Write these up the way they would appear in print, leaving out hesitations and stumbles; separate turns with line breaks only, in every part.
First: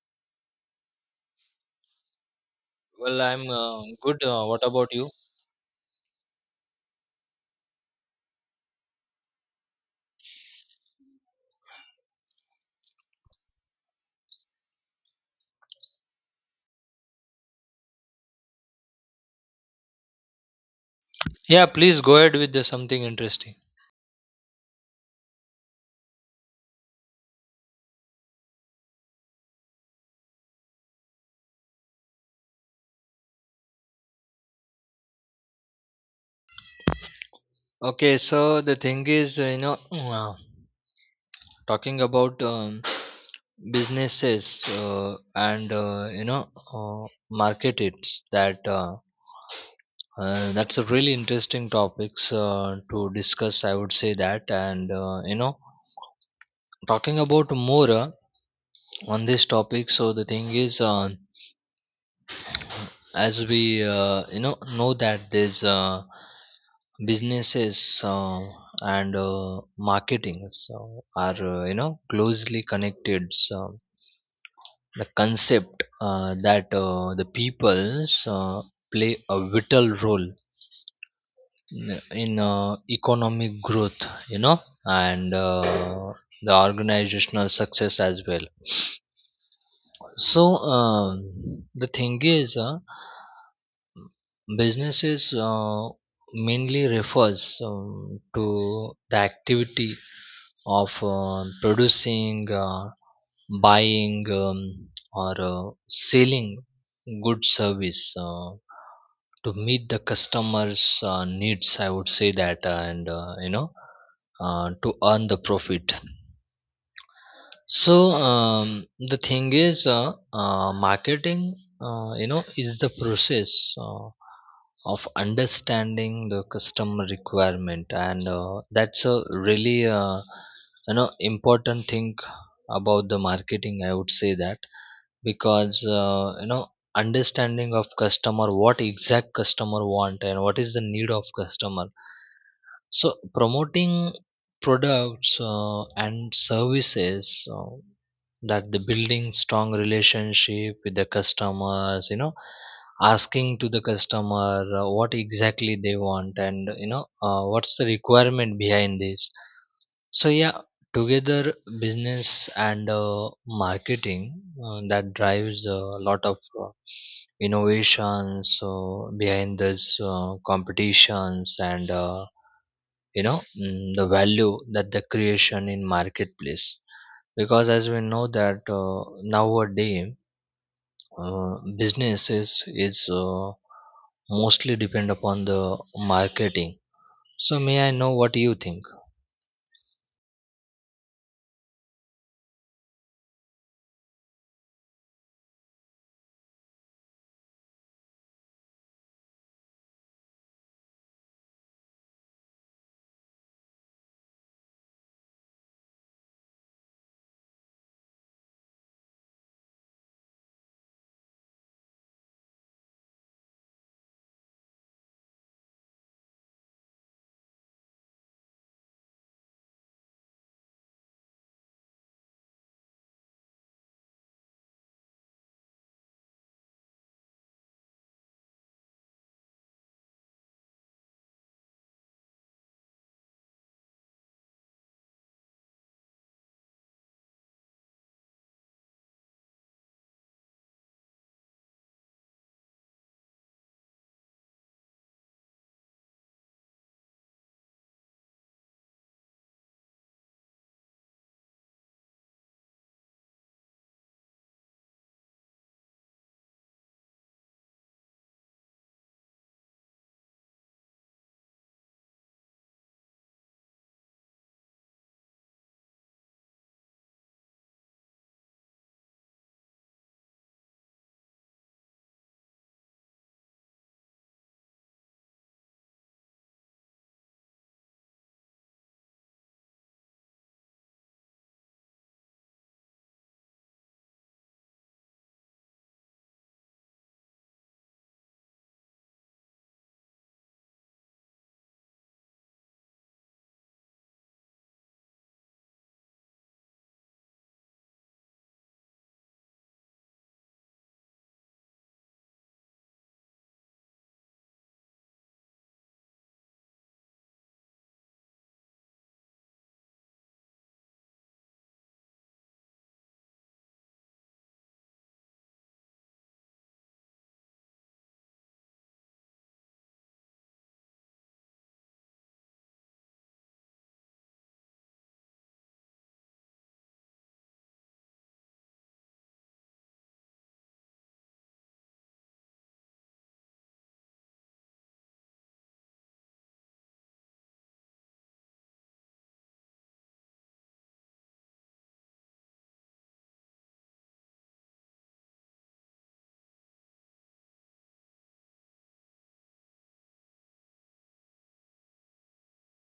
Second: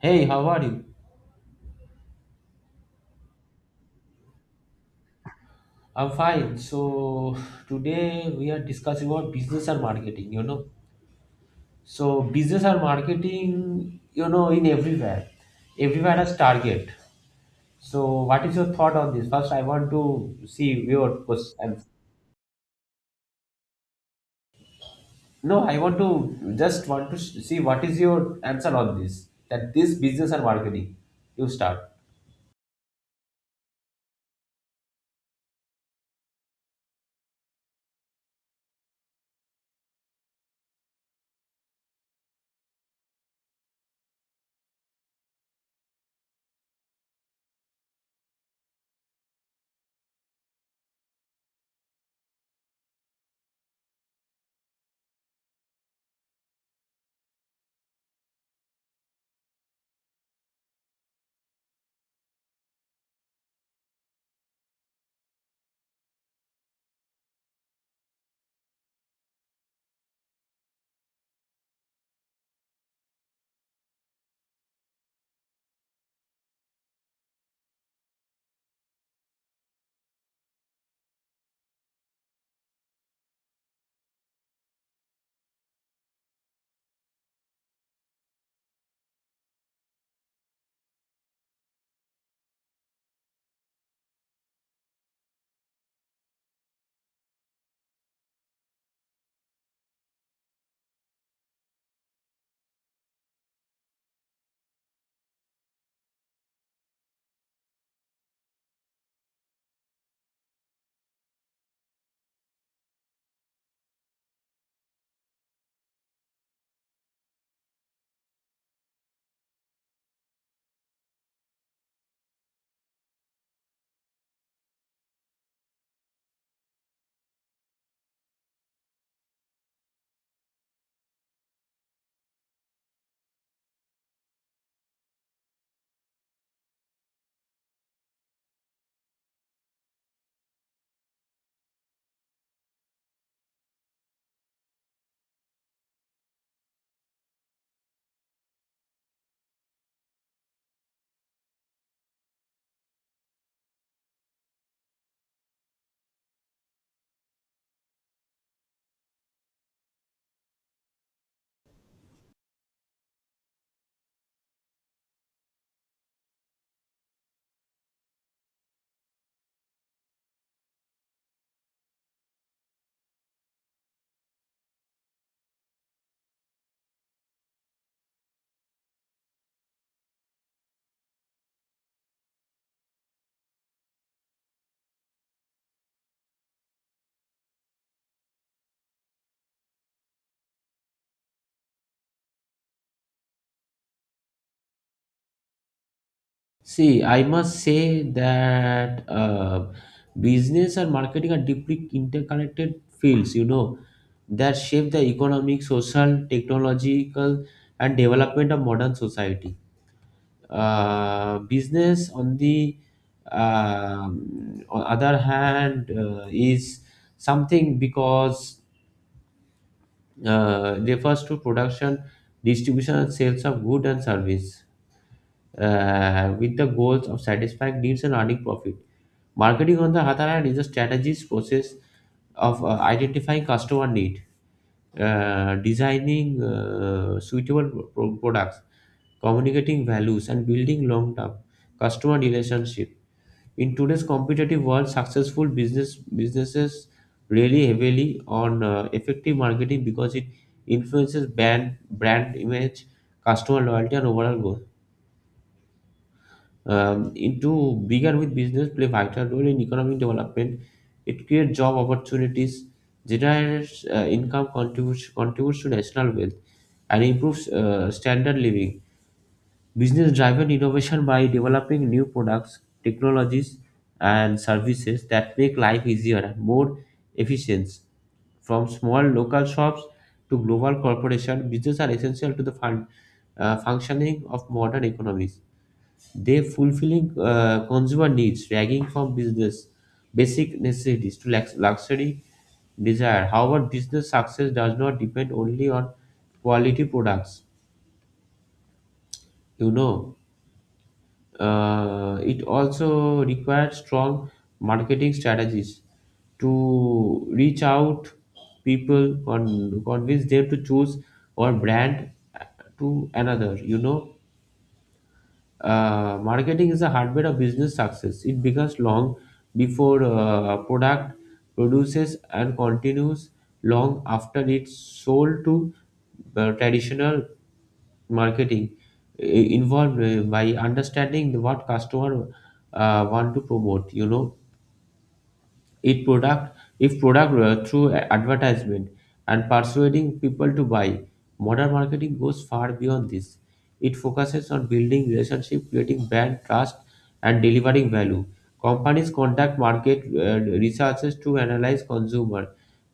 Hey, how are you?
Well, I'm good. What about you?
I'm fine. So today we are discussing about business and marketing, you know. So business and marketing, you know, in everywhere. Everywhere has target. So what is your thought on this? First, I want to see your
Yeah,
question.
please go ahead with the something interesting.
No, I want to just want to see what is your answer on this. That this business and marketing. You start.
Okay, so the thing is, talking about businesses and market it's that that's a really interesting topics to discuss, I would say that, and talking about more on this topic. So the thing is. As we know that there's businesses and marketing, so are closely connected, so the concept that the peoples play a vital role in economic growth, you know, and the organizational success as well. So um, the thing is, businesses mainly refers to the activity of producing, buying, or selling good service to meet the customers' needs, I would say that, to earn the profit. So the thing is, marketing, is the process of understanding the customer requirement, and that's a really, important thing about the marketing, I would say that, because understanding of customer, what exact customer want, and what is the need of customer, so promoting products and services that the building strong relationship with the customers, you know, asking to the customer what exactly they want, and you know what's the requirement behind this. So yeah, together business and marketing that drives a lot of uh, innovations behind this competitions and. The value that the creation in marketplace, because as we know that nowadays uh, businesses is mostly depend upon the marketing. So may I know what you think?
See, I must say that business and marketing are deeply interconnected fields, you know, that shape the economic, social, technological, and development of modern society. Business, on the on other hand, is something because refers to production, distribution, and sales of goods and service with the goals of satisfying needs and earning profit. Marketing, on the other hand, is a strategies process of identifying customer need, designing suitable products, communicating values, and building long-term customer relationship. In today's competitive world, successful businesses rely heavily on effective marketing because it influences brand image, customer loyalty, and overall growth into bigger with business play vital role in economic development. It creates job opportunities, generates income, contributes to national wealth, and improves standard living. Business-driven innovation by developing new products, technologies, and services that make life easier and more efficient. From small local shops to global corporations, business are essential to the functioning of modern economies. They fulfilling consumer needs, ranging from business basic necessities to luxury desire. However, business success does not depend only on quality products. You know, it also requires strong marketing strategies to reach out people, convince them to choose our brand to another. You know. Marketing is the heartbeat of business success. It begins long before product produces and continues long after it's sold to traditional marketing involved by understanding what customer want to promote. You know, it product if product through advertisement and persuading people to buy modern marketing goes far beyond this. It focuses on building relationship, creating brand trust, and delivering value. Companies conduct market researches to analyze consumer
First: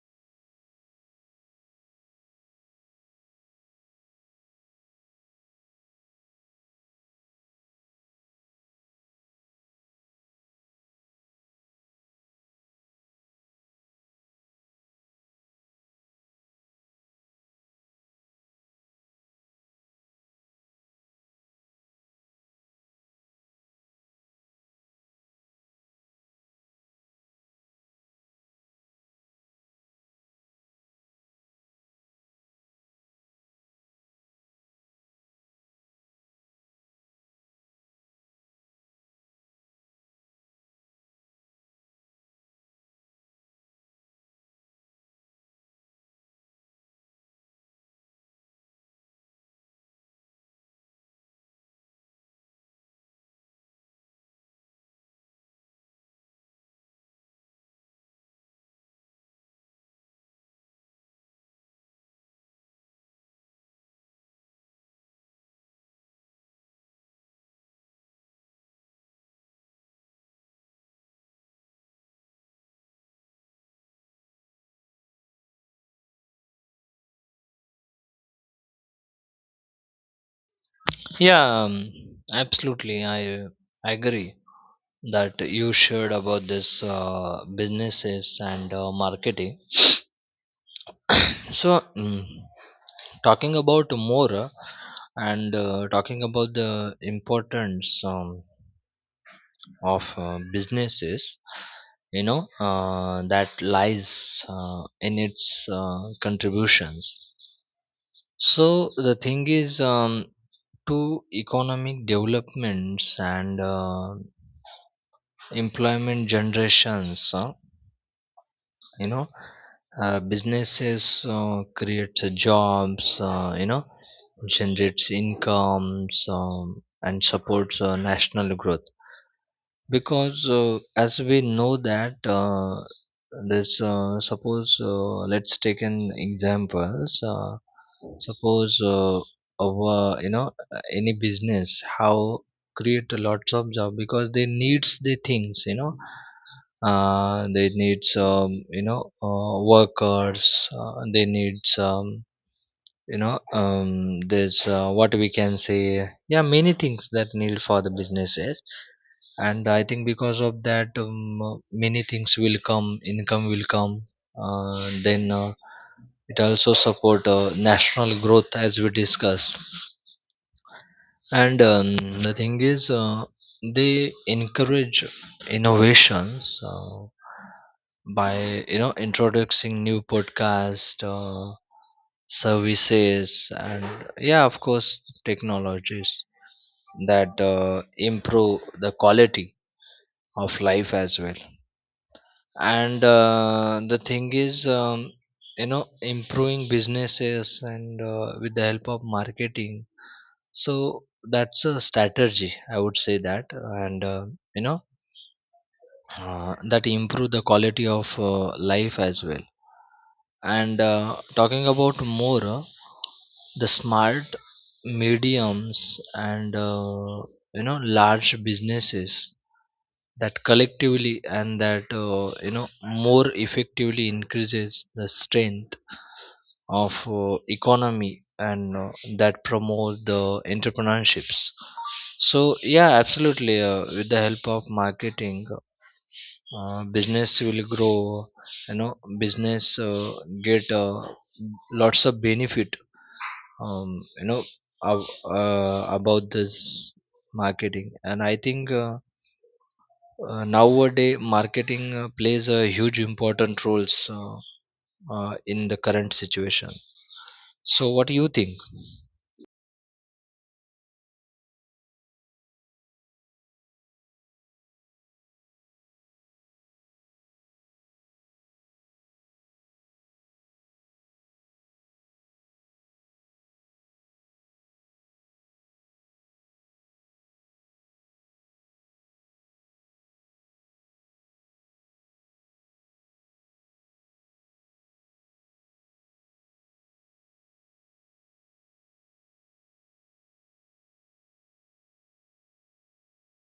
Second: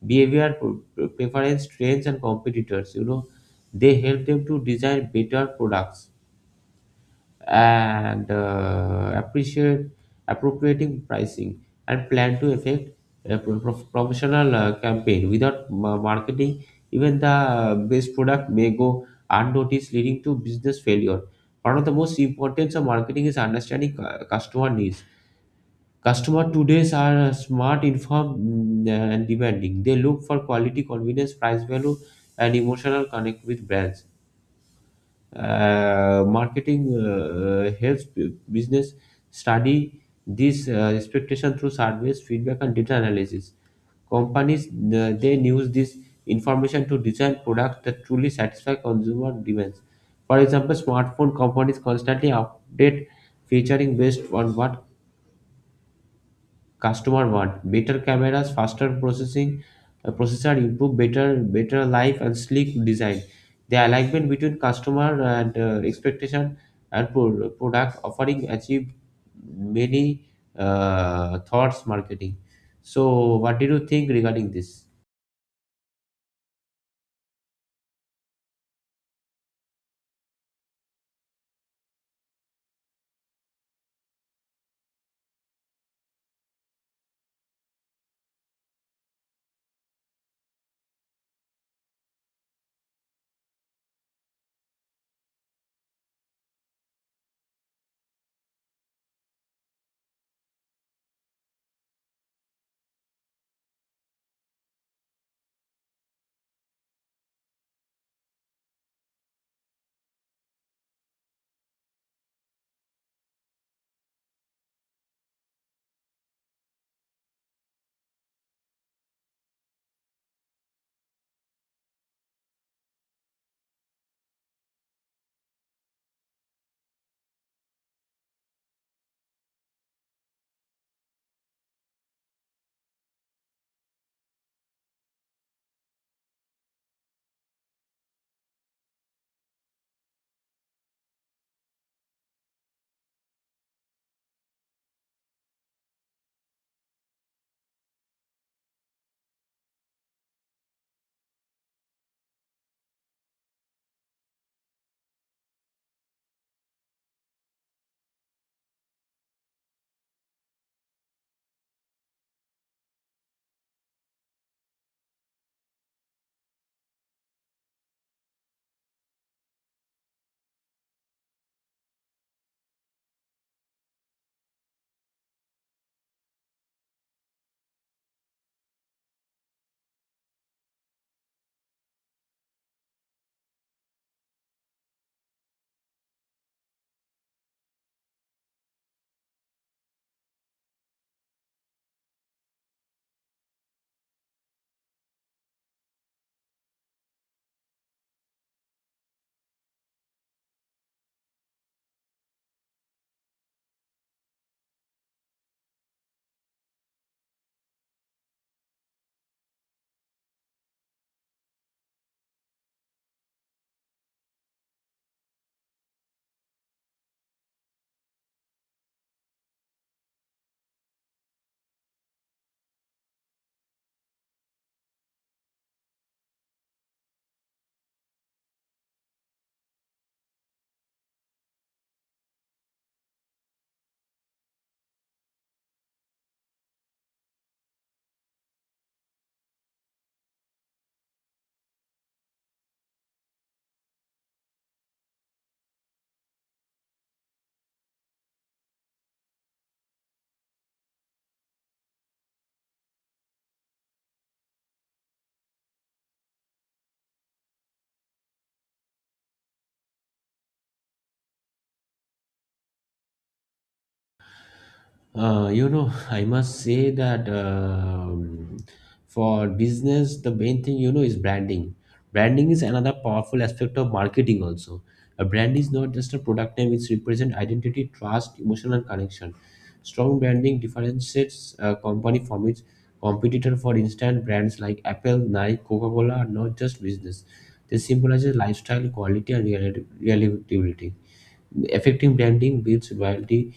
behavior, preference, trends and competitors, you know, they help them to design better products and appreciate appropriating pricing and plan to effect a promotional campaign. Without marketing, even the best product may go unnoticed, leading to business failure. One of the most importance of marketing is understanding customer needs. Customer today's are smart, informed, and demanding. They look for quality, convenience, price, value and emotional connect with brands. Marketing helps business study this expectation through surveys, feedback and data analysis. Companies, they use this information to design products that truly satisfy consumer demands. For example, smartphone companies constantly update featuring based on what customer want: better cameras, faster processing processor, improve better life and sleek design. The alignment between customer and expectation and product offering achieve many thoughts marketing. So what did you think regarding this?
Yeah, absolutely, I agree that you shared about this businesses and marketing. So, talking about more and talking about the importance, of businesses, you know, that lies in its contributions. So, the thing is, to economic developments and employment generations, you know businesses creates jobs, generates incomes, and supports national growth, because as we know that this suppose let's take an examples, suppose our you know any business how create lots of job because they needs the things, you know, they need some you know workers, they need some you know, there's what we can say, yeah, many things that need for the businesses, and I think because of that, many things will come, income will come, then it also support national growth as we discussed. And the thing is, they encourage innovations by you know introducing new podcast, services, and yeah, of course, technologies that improve the quality of life as well. And the thing is, improving businesses and with the help of marketing, so that's a strategy, I would say that, and you know that improve the quality of life as well. And talking about more, the smart mediums and large businesses that collectively and that more effectively increases the strength of economy, and that promote the entrepreneurships. So yeah, absolutely, with the help of marketing, business will grow, you know, business get lots of benefit, um, you know about this marketing, and I think nowadays marketing plays a huge important roles in the current situation. So what do you think?
You know, I must say that for business, the main thing, you know, is branding. Branding is another powerful aspect of marketing. Also, a brand is not just a product name; it represents identity, trust, emotional connection. Strong branding differentiates a company from its competitor. For instance, brands like Apple, Nike, Coca-Cola are not just business; they symbolize lifestyle, quality, and relatability. Effective branding builds loyalty,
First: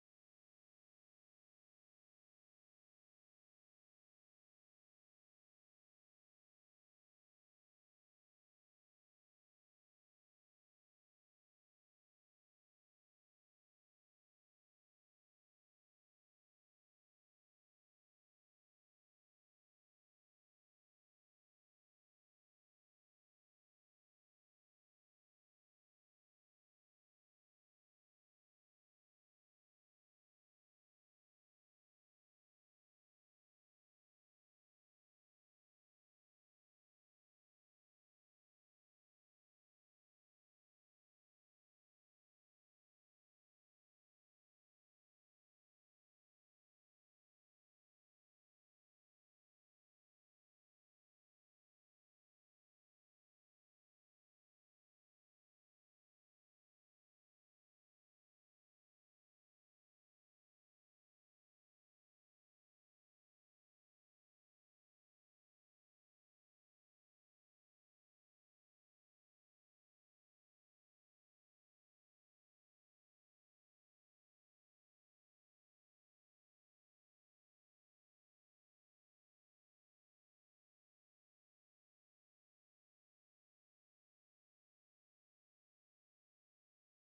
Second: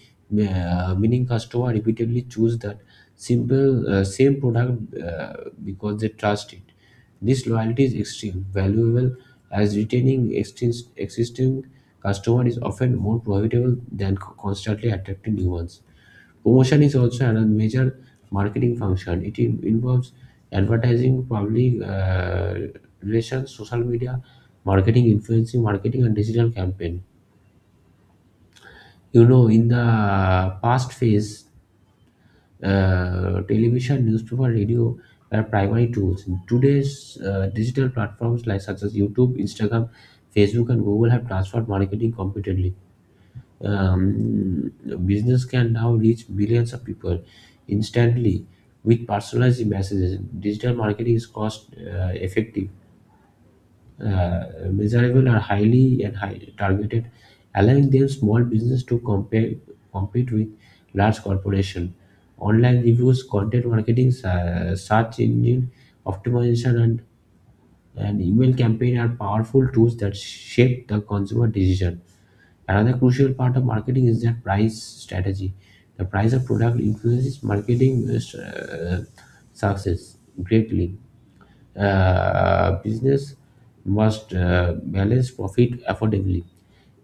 meaning customer repeatedly choose that simple same product, because they trust it. This loyalty is extreme valuable, as retaining existing customer is often more profitable than constantly attracting new ones. Promotion is also another major marketing function. It involves advertising, public relations, social media, marketing, influencing marketing, and digital campaign. You know, in the past phase, television, newspaper, radio were primary tools. In today's digital platforms like such as YouTube, Instagram, Facebook, and Google have transformed marketing competently. Um, Business can now reach billions of people instantly with personalized messages. Digital marketing is cost effective, uh, measurable are highly and high targeted, allowing them small business to compete with large corporation. Online reviews, content marketing, search engine optimization, and email campaign are powerful tools that shape the consumer decision. Another crucial part of marketing is their price strategy. The price of product influences marketing success greatly. Business must balance profit affordably.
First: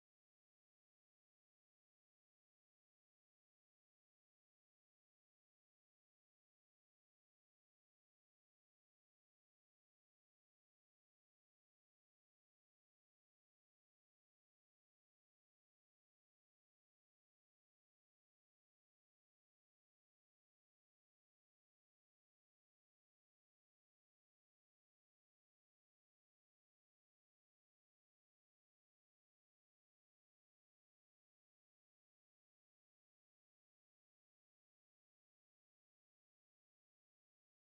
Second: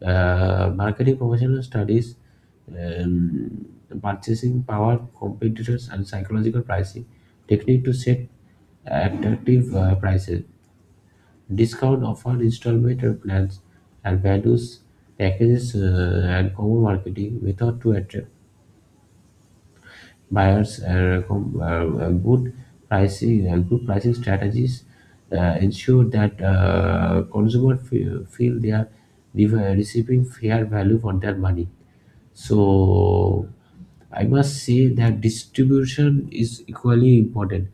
Marketing professional studies um, purchasing power, competitors, and psychological pricing technique to set attractive prices. Discounts offered installment plans and values packages and common marketing method to attract buyers good pricing and good pricing strategies ensure that consumers feel they are re- receiving fair value for their money. So I must say that distribution is equally important.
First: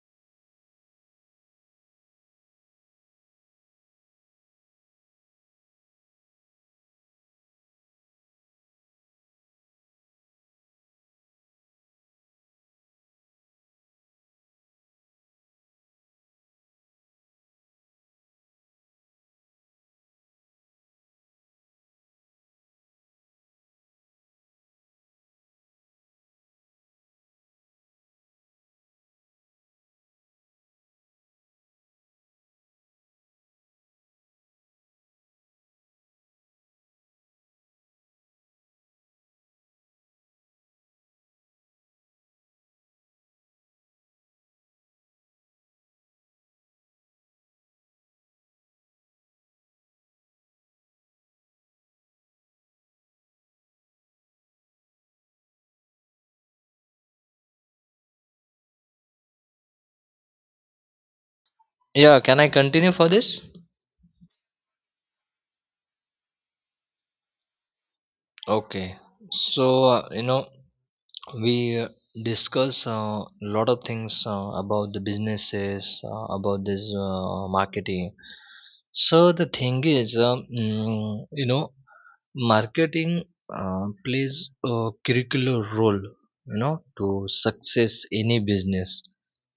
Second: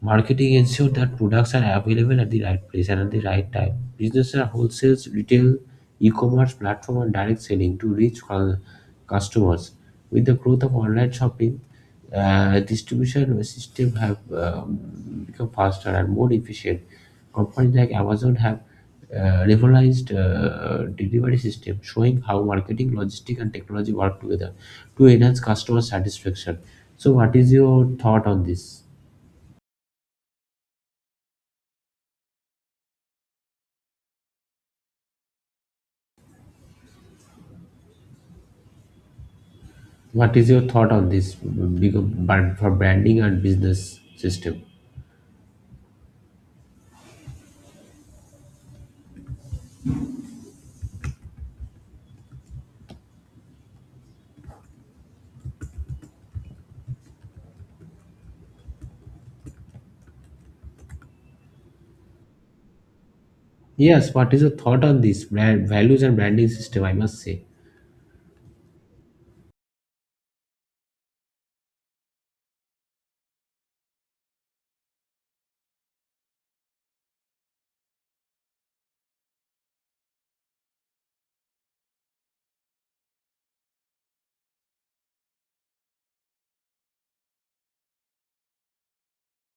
Marketing ensures that products are available at the right place and at the right time. Businesses are wholesales, retail, e-commerce platform, and direct selling to reach customers. With the growth of online shopping, distribution system have become faster and more efficient. Companies like Amazon have revolutionized delivery system, showing how marketing, logistics, and technology work together to enhance customer satisfaction. So, what is your thought on this? What is your thought on this big brand for branding and business system?
Yeah, can I continue for this?
Yes, what is your thought on this brand values and branding system? I must say.
Okay. So, we discuss a lot of things about the businesses, about this marketing. So, the thing is, marketing plays a curricular role, you know, to success any business,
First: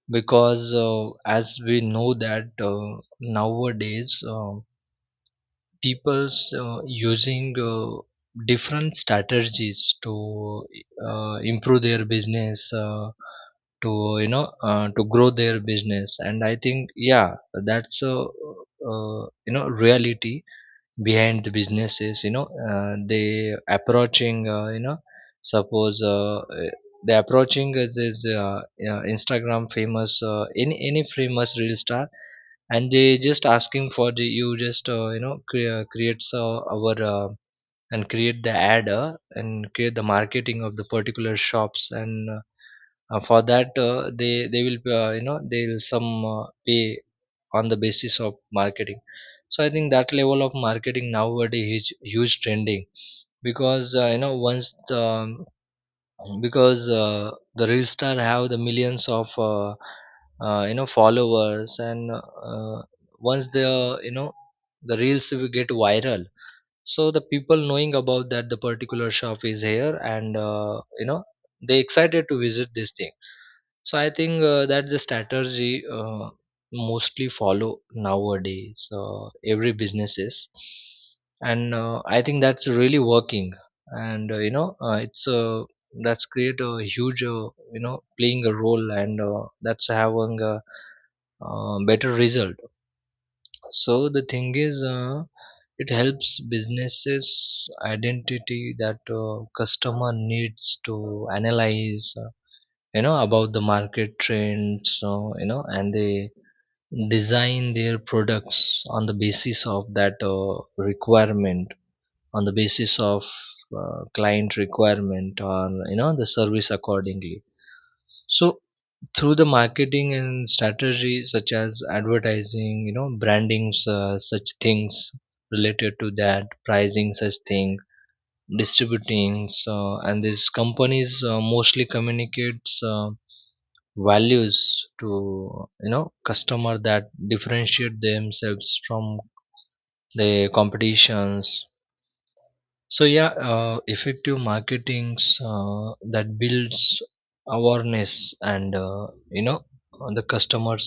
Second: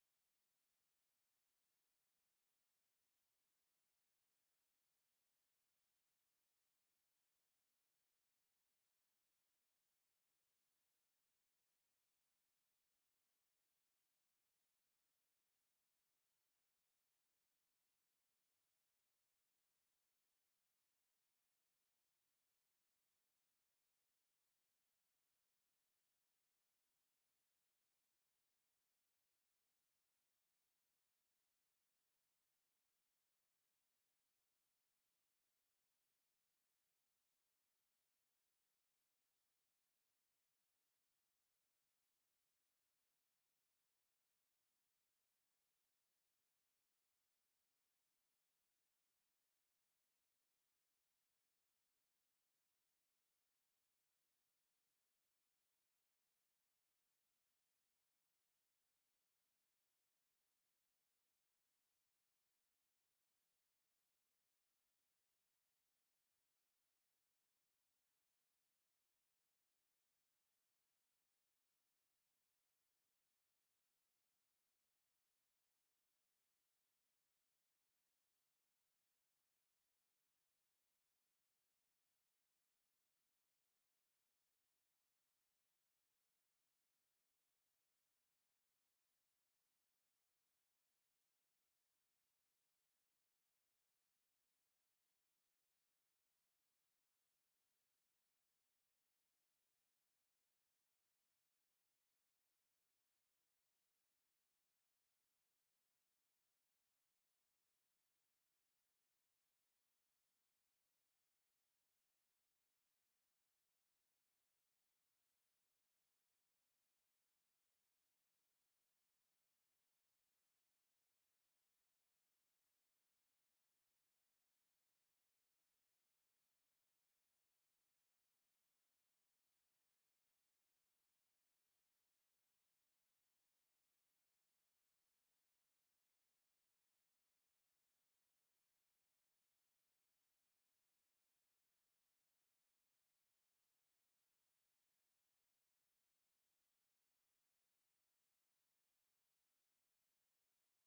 because as we know that nowadays, people's using different strategies to improve their business to you know to grow their business, and I think yeah, that's a reality behind the businesses, you know, they approaching you know suppose they approaching this Instagram famous, any famous real star, and they just asking for the you just creates our and create the ad, and create the marketing of the particular shops and for that they will they will some pay on the basis of marketing. So I think that level of marketing nowadays is huge trending, because once the, because the real star have the millions of followers and uh, once the, you know, the reels will get viral, so the people knowing about that the particular shop is here, and they excited to visit this thing. So I think that's the strategy mostly follow nowadays. Every businesses, and I think that's really working. And you know, it's that's create a huge playing a role, and that's having a better result. So the thing is, it helps businesses identity that customer needs to analyze, about the market trends, so you know, and they design their products on the basis of that requirement, on the basis of client requirement, or you know the service accordingly. So through the marketing and strategy such as advertising, you know, brandings, such things related to that, pricing, such thing, distributing. So, and these companies mostly communicates values to you know customer, that differentiate themselves from the competitions. So yeah, effective marketings that builds awareness and on the customers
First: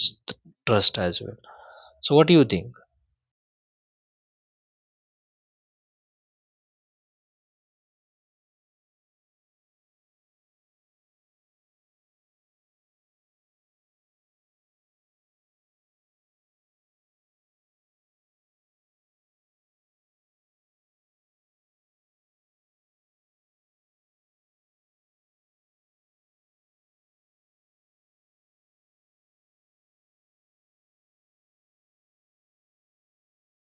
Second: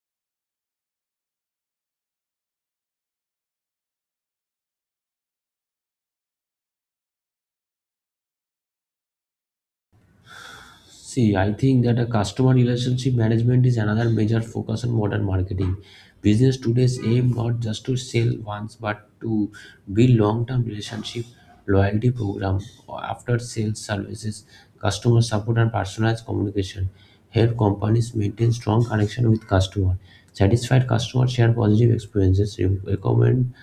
trust as well. So what do you think?
See, I think that a customer relationship management is another major focus on modern marketing. Business today's aim not just to sell once but to build long-term relationship, loyalty program, after sales services, customer support and personalized communication. Help companies maintain strong connection with customer. Satisfied customers share positive experiences, recommend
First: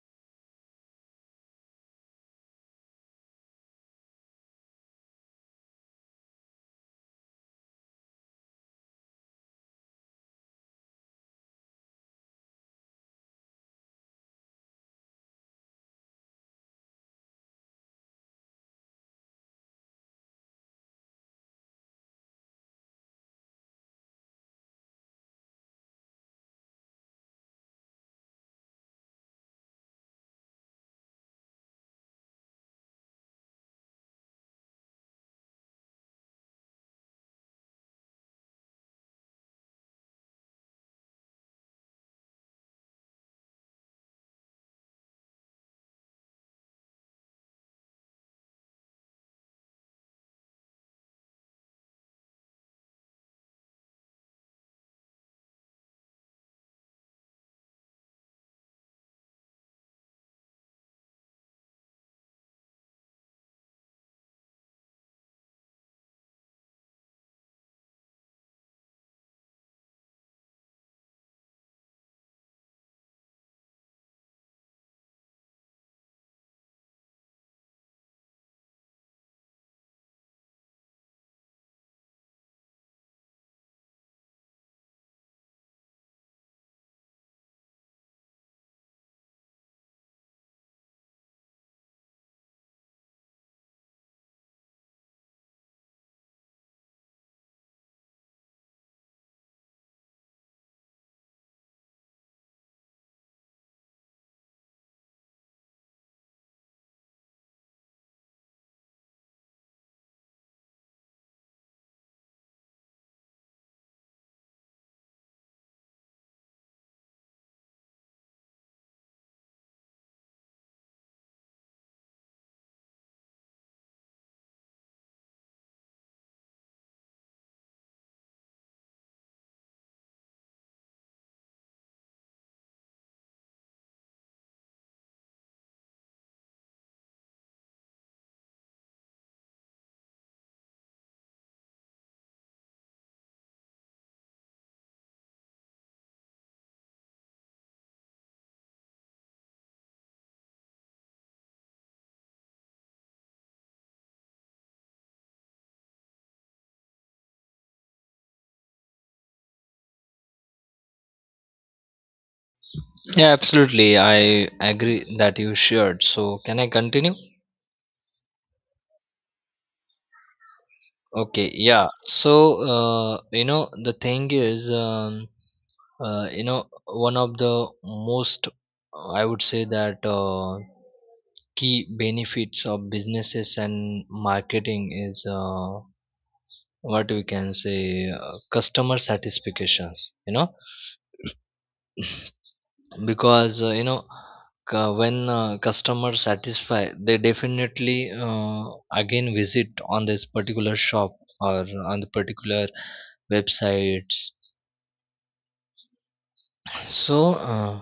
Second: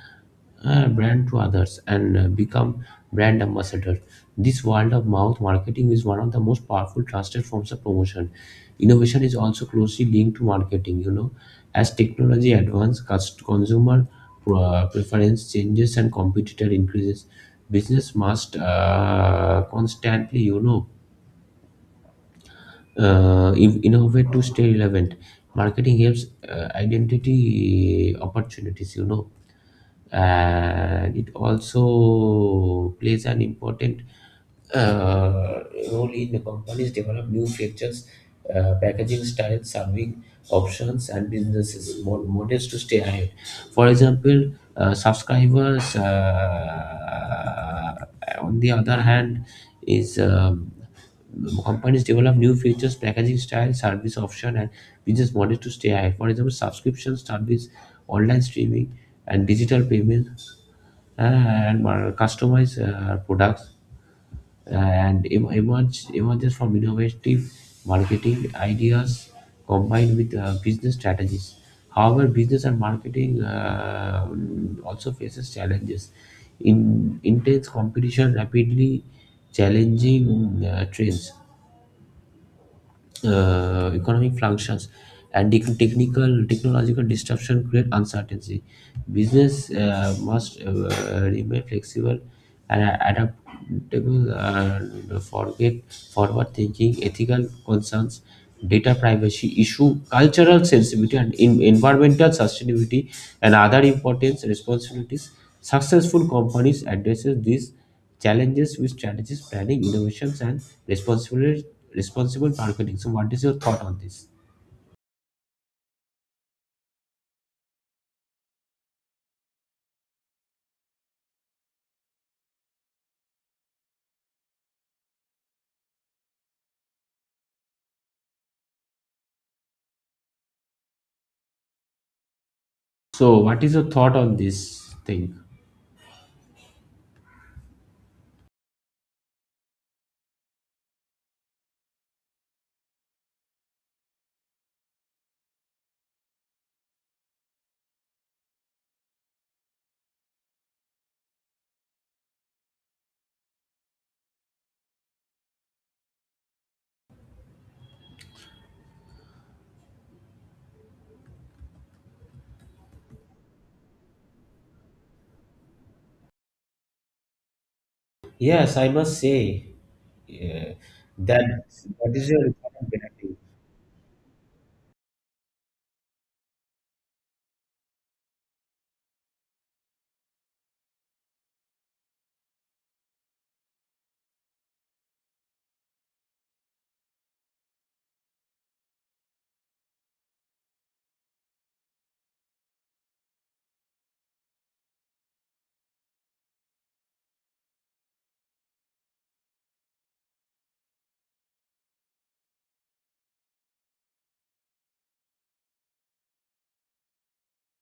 brand to others and become brand ambassadors. This word of mouth marketing is one of the most powerful trusted forms of promotion. Innovation is also closely linked to marketing. You know, as technology advances, consumer preference changes and competitor increases, business must constantly, you know, innovate to stay relevant. Marketing helps identity opportunities. You know, and it also plays an important uh, role in the companies develop new features, packaging styles, serving options, and businesses models to stay ahead. For example, subscribers on the other hand is, companies develop new features, packaging style, service option and business model to stay high. For example, subscription service, online streaming and digital payment and customized products and emerges from innovative marketing ideas combined with business strategies. However, business and marketing also faces challenges. In intense competition, rapidly challenging trends, economic fluctuations and tec- technical technological disruption create uncertainty. Business must remain flexible and adaptable and forget forward thinking, ethical concerns, data privacy issue, cultural sensitivity, and in, environmental sustainability and other important responsibilities. Successful companies addresses these challenges with strategies, planning, innovations, and responsible responsible marketing. So, what is your thought on this? So, what is your thought on this thing?
Yeah, absolutely, I agree that you shared. So can I continue?
Yes, I must say uh, that
Okay, yeah.
that is
So
your responsibility.
the thing is, one of the most, I would say that, key benefits of businesses and marketing is what we can say, customer satisfactions, you know, because when customers satisfy, they definitely again visit on this particular shop or on the particular websites. So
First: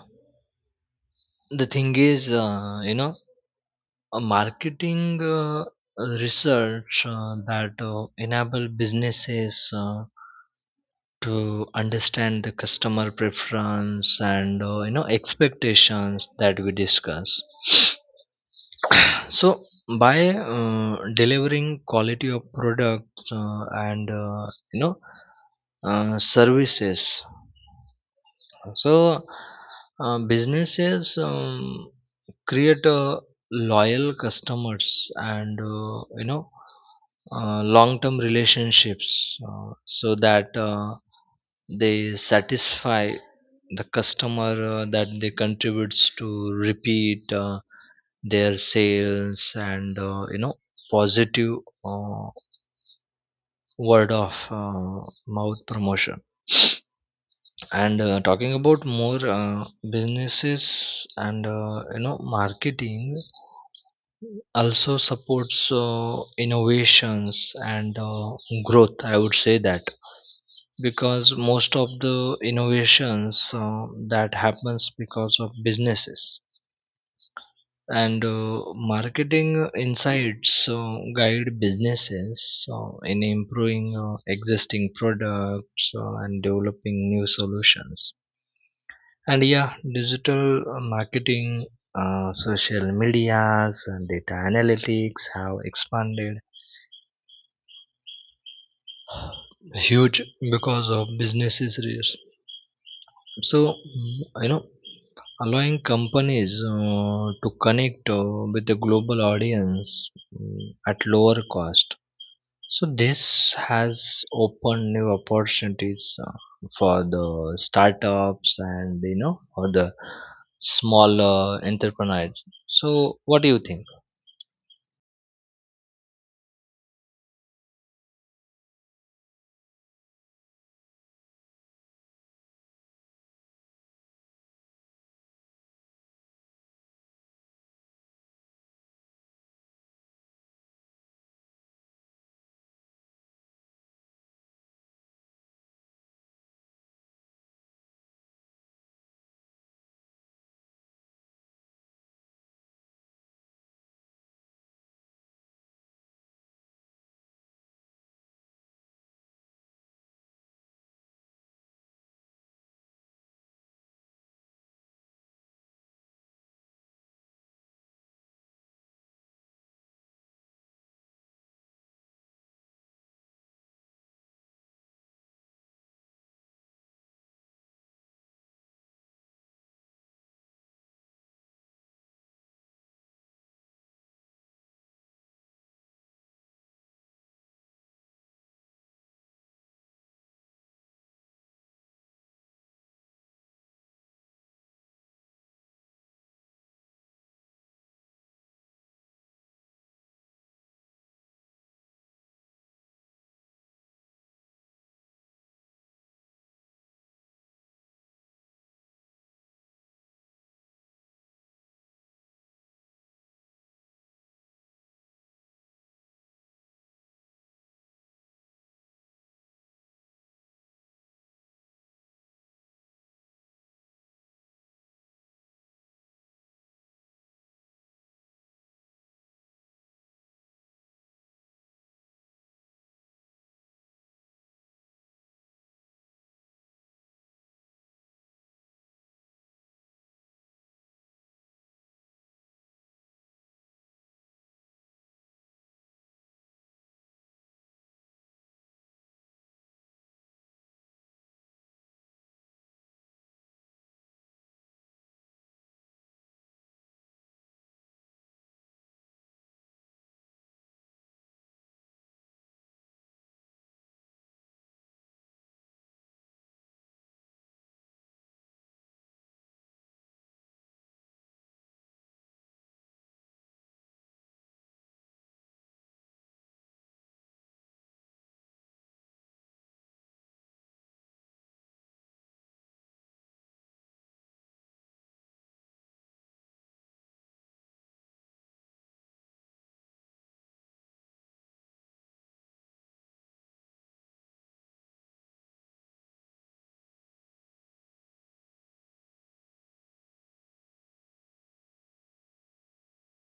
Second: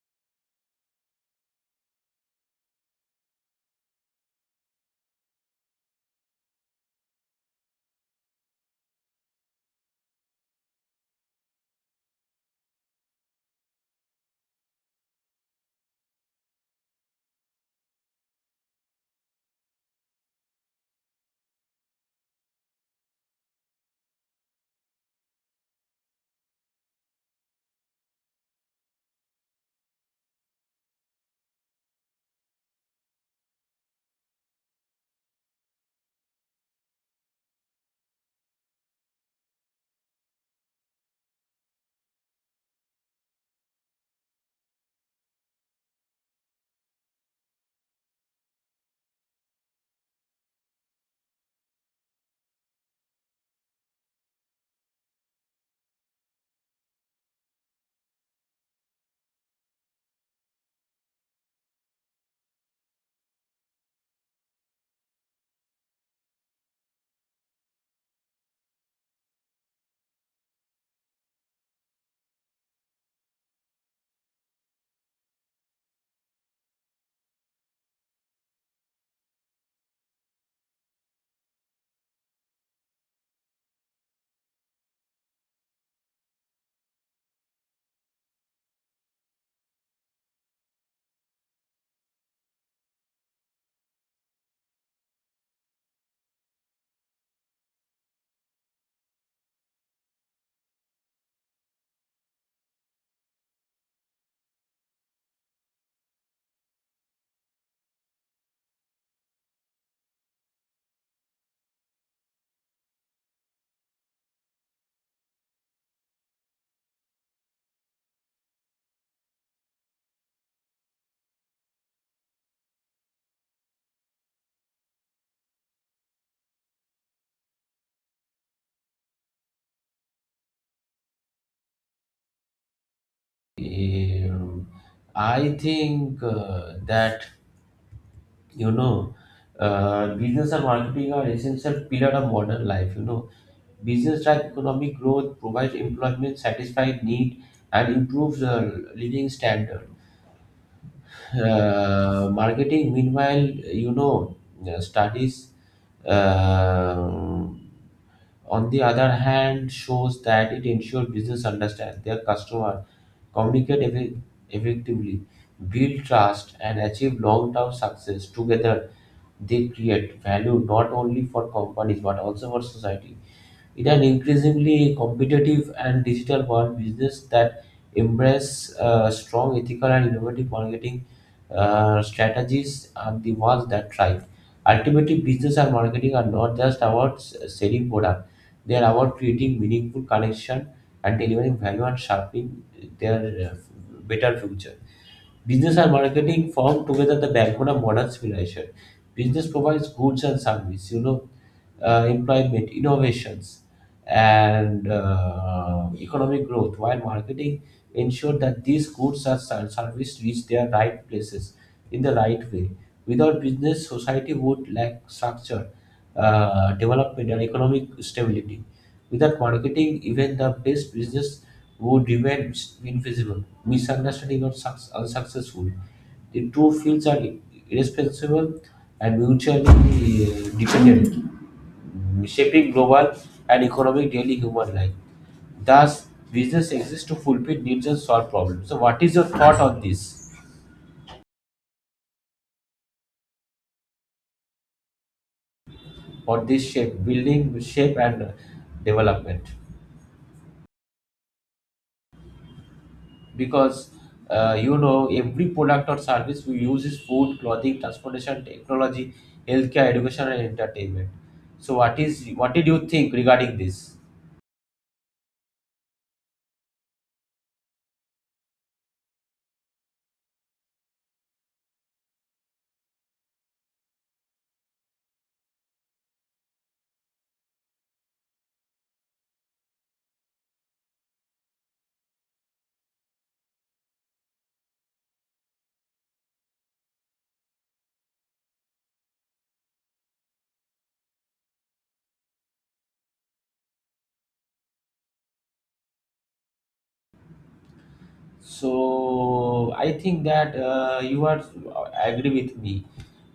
the thing is, a marketing research that enable businesses to understand the customer preference and expectations that we discuss. So by delivering quality of products and you know services. So, businesses create loyal customers and long-term relationships so that they satisfy the customer that they contributes to repeat their sales and positive uh, word of mouth promotion. And talking about more businesses and marketing also supports innovations and growth, I would say that, because most of the innovations that happens because of businesses, and marketing insights guide businesses in improving existing products and developing new solutions. And yeah, digital marketing, social medias, and data analytics have expanded huge because of businesses reach. So mm, you know, allowing companies to connect with the global audience at lower cost. So this has opened new opportunities for the startups, and you know for the smaller entrepreneurs. So what do you think?
Um, I think that, you know, business and marketing are essential pillar of modern life. You know, business drive economic growth, provides employment, satisfies need, and improves living standard. Marketing, meanwhile, you know, uh, studies, uh, on the other hand, shows that it ensures business understand their customer, communicate effectively, build trust, and achieve long-term success. Together, they create value not only for companies but also for society. In an increasingly competitive and digital world, business that embrace strong ethical and innovative marketing strategies are the ones that thrive. Ultimately, business and marketing are not just about selling product; they are about creating meaningful connection and delivering value and sharpening their better future. Business and marketing form together the backbone of modern civilization. Business provides goods and services, you know, employment, innovations, and economic growth, while marketing ensure that these goods and services reach their right places in the right way. Without business, society would lack structure, development, and economic stability. Without marketing, even the best business would remain invisible, misunderstanding, or unsuccessful. The two fields are irresponsible and mutually dependent, shaping global and economic daily human life. Thus, business exists to fulfill needs and solve problems. So, what is your thought on this? For this shape building shape and development, because, you know, every product or service we use is food, clothing, transportation, technology, healthcare, education and entertainment. So what is, what did you think regarding this? So I think that you are agree with me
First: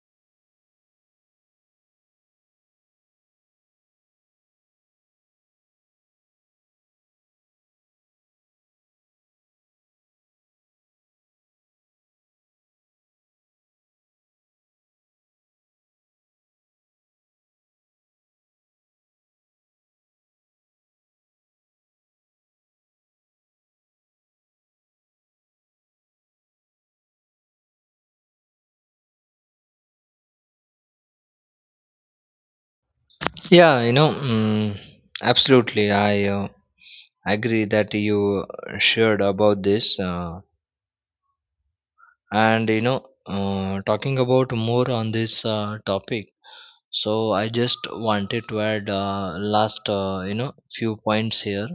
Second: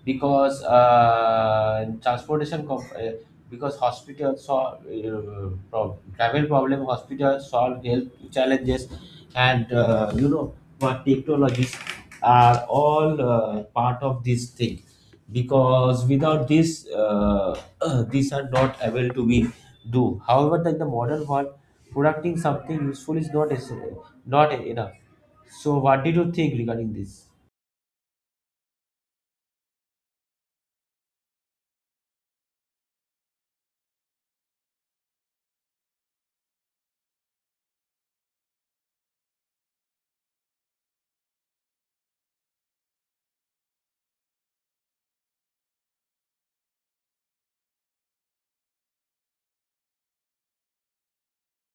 because hospitals solve travel problem, hospitals solve health challenges and, you know, what technologies are all part of this thing, because without this, these are not able to be do. However, in the modern world, producting something useful is not essential, not enough. So, what did you think regarding this?
Yeah, you know, absolutely. I agree that you shared about this, talking about more on this topic. So I just wanted to add last, few points here.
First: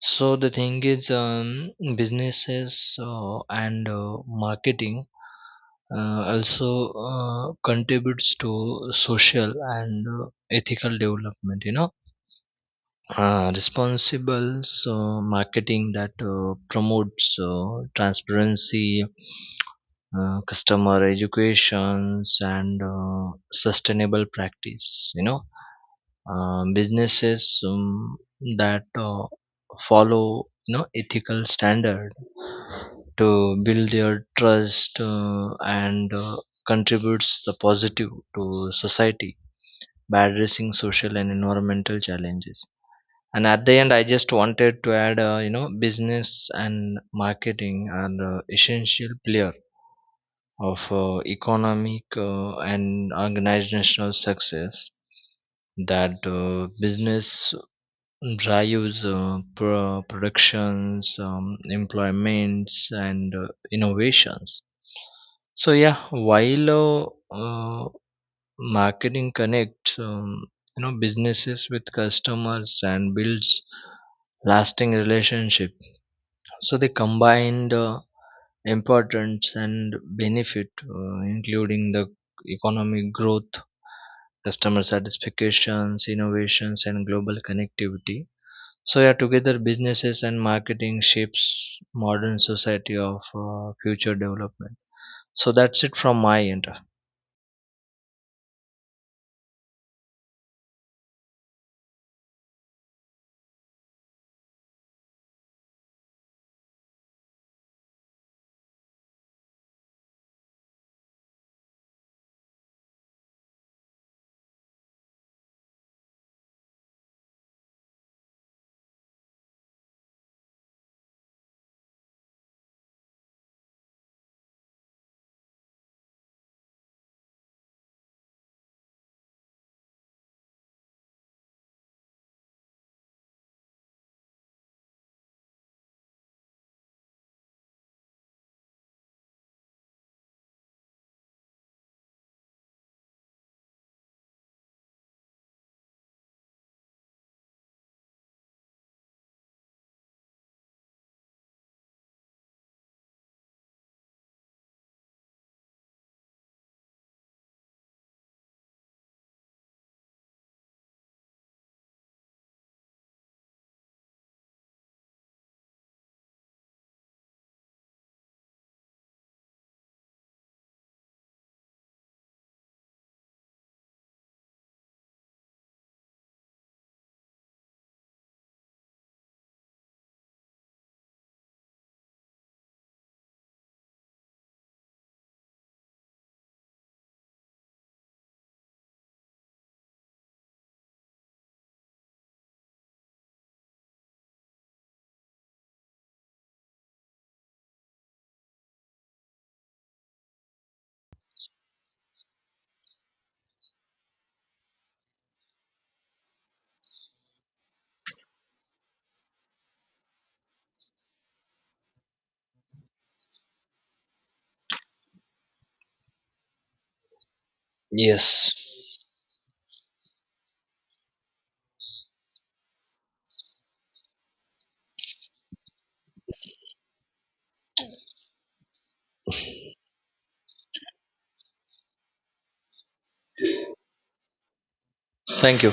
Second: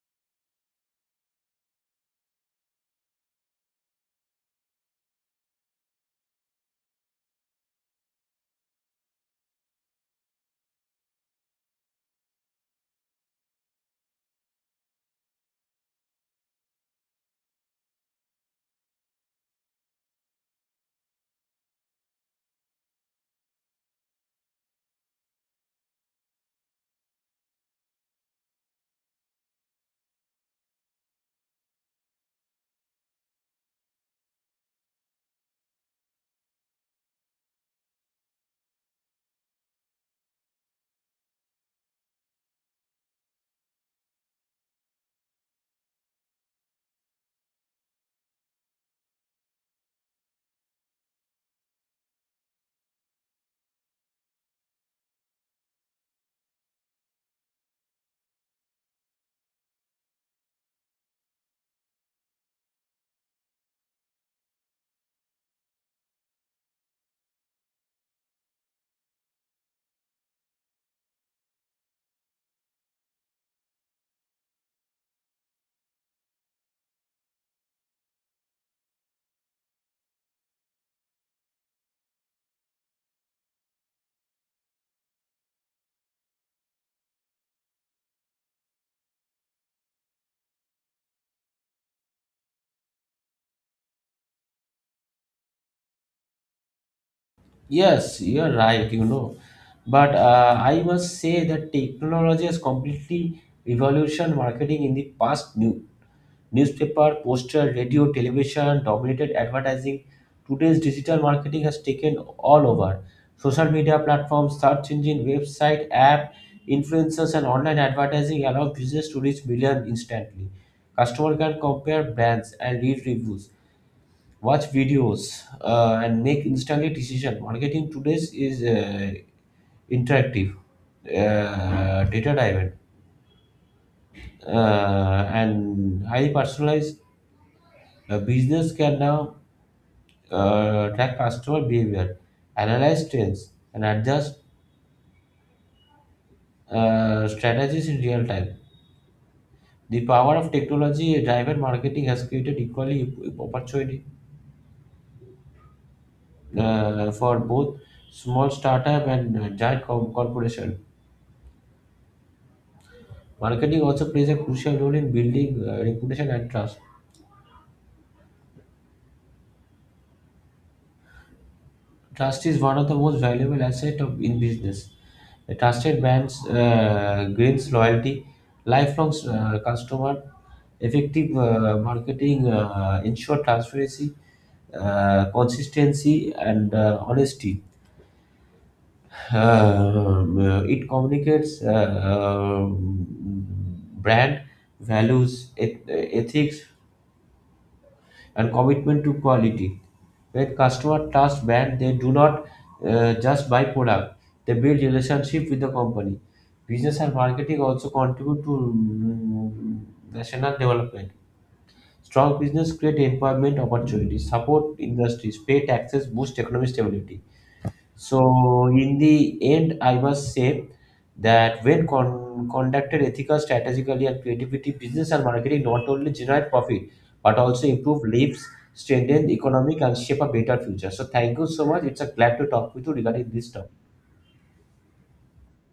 So the thing is, businesses and marketing also contributes to social and ethical development, you know, responsible so marketing that promotes transparency, customer educations, and sustainable practice, you know, businesses that follow you know ethical standard to build their trust, and contributes the positive to society by addressing social and environmental challenges. And at the end, I just wanted to add, business and marketing are essential player of economic and organizational success, that business drives productions, employments, and innovations. So yeah, while marketing connects, businesses with customers, and builds lasting relationship, so they combined importance and benefit, including the economic growth, customer satisfactions, innovations, and global connectivity. So yeah, together businesses and marketing shapes modern society of future development. So that's it from my end.
Yes, you're right, you know. But I must say that technology has completely revolutionized marketing in the past. Newspaper, poster, radio, television dominated advertising. Today's digital marketing has taken all over. Social media platforms, search engine, website, app, influencers, and online advertising allow business to reach millions instantly. Customer can compare brands and read reviews, watch videos, and make instantly decision. Marketing today is interactive, data driven, and highly personalized. A business can now track customer behavior, analyze trends, and adjust strategies in real time. The power of technology-driven marketing has created equally opportunity for both small startup and giant corporation. Marketing also plays a crucial role in building reputation and trust. Trust is one of the most valuable assets of in business. A trusted brand gains loyalty, lifelong customer, effective marketing, ensure transparency, consistency, and honesty. It communicates brand values, ethics, and commitment to quality. When customer trust brand, they do not just buy product; they build relationship with the company. Business and marketing also contribute to national development. Strong business create employment opportunities, support industries, pay taxes, boost economic stability.
Yes.
So in the end, I must say that when conducted ethical, strategically, and creativity, business and marketing not only generate profit but also improve lives, strengthen economic, and shape a better future. So thank you so much. It's a glad to talk with you regarding this topic.
Thank you.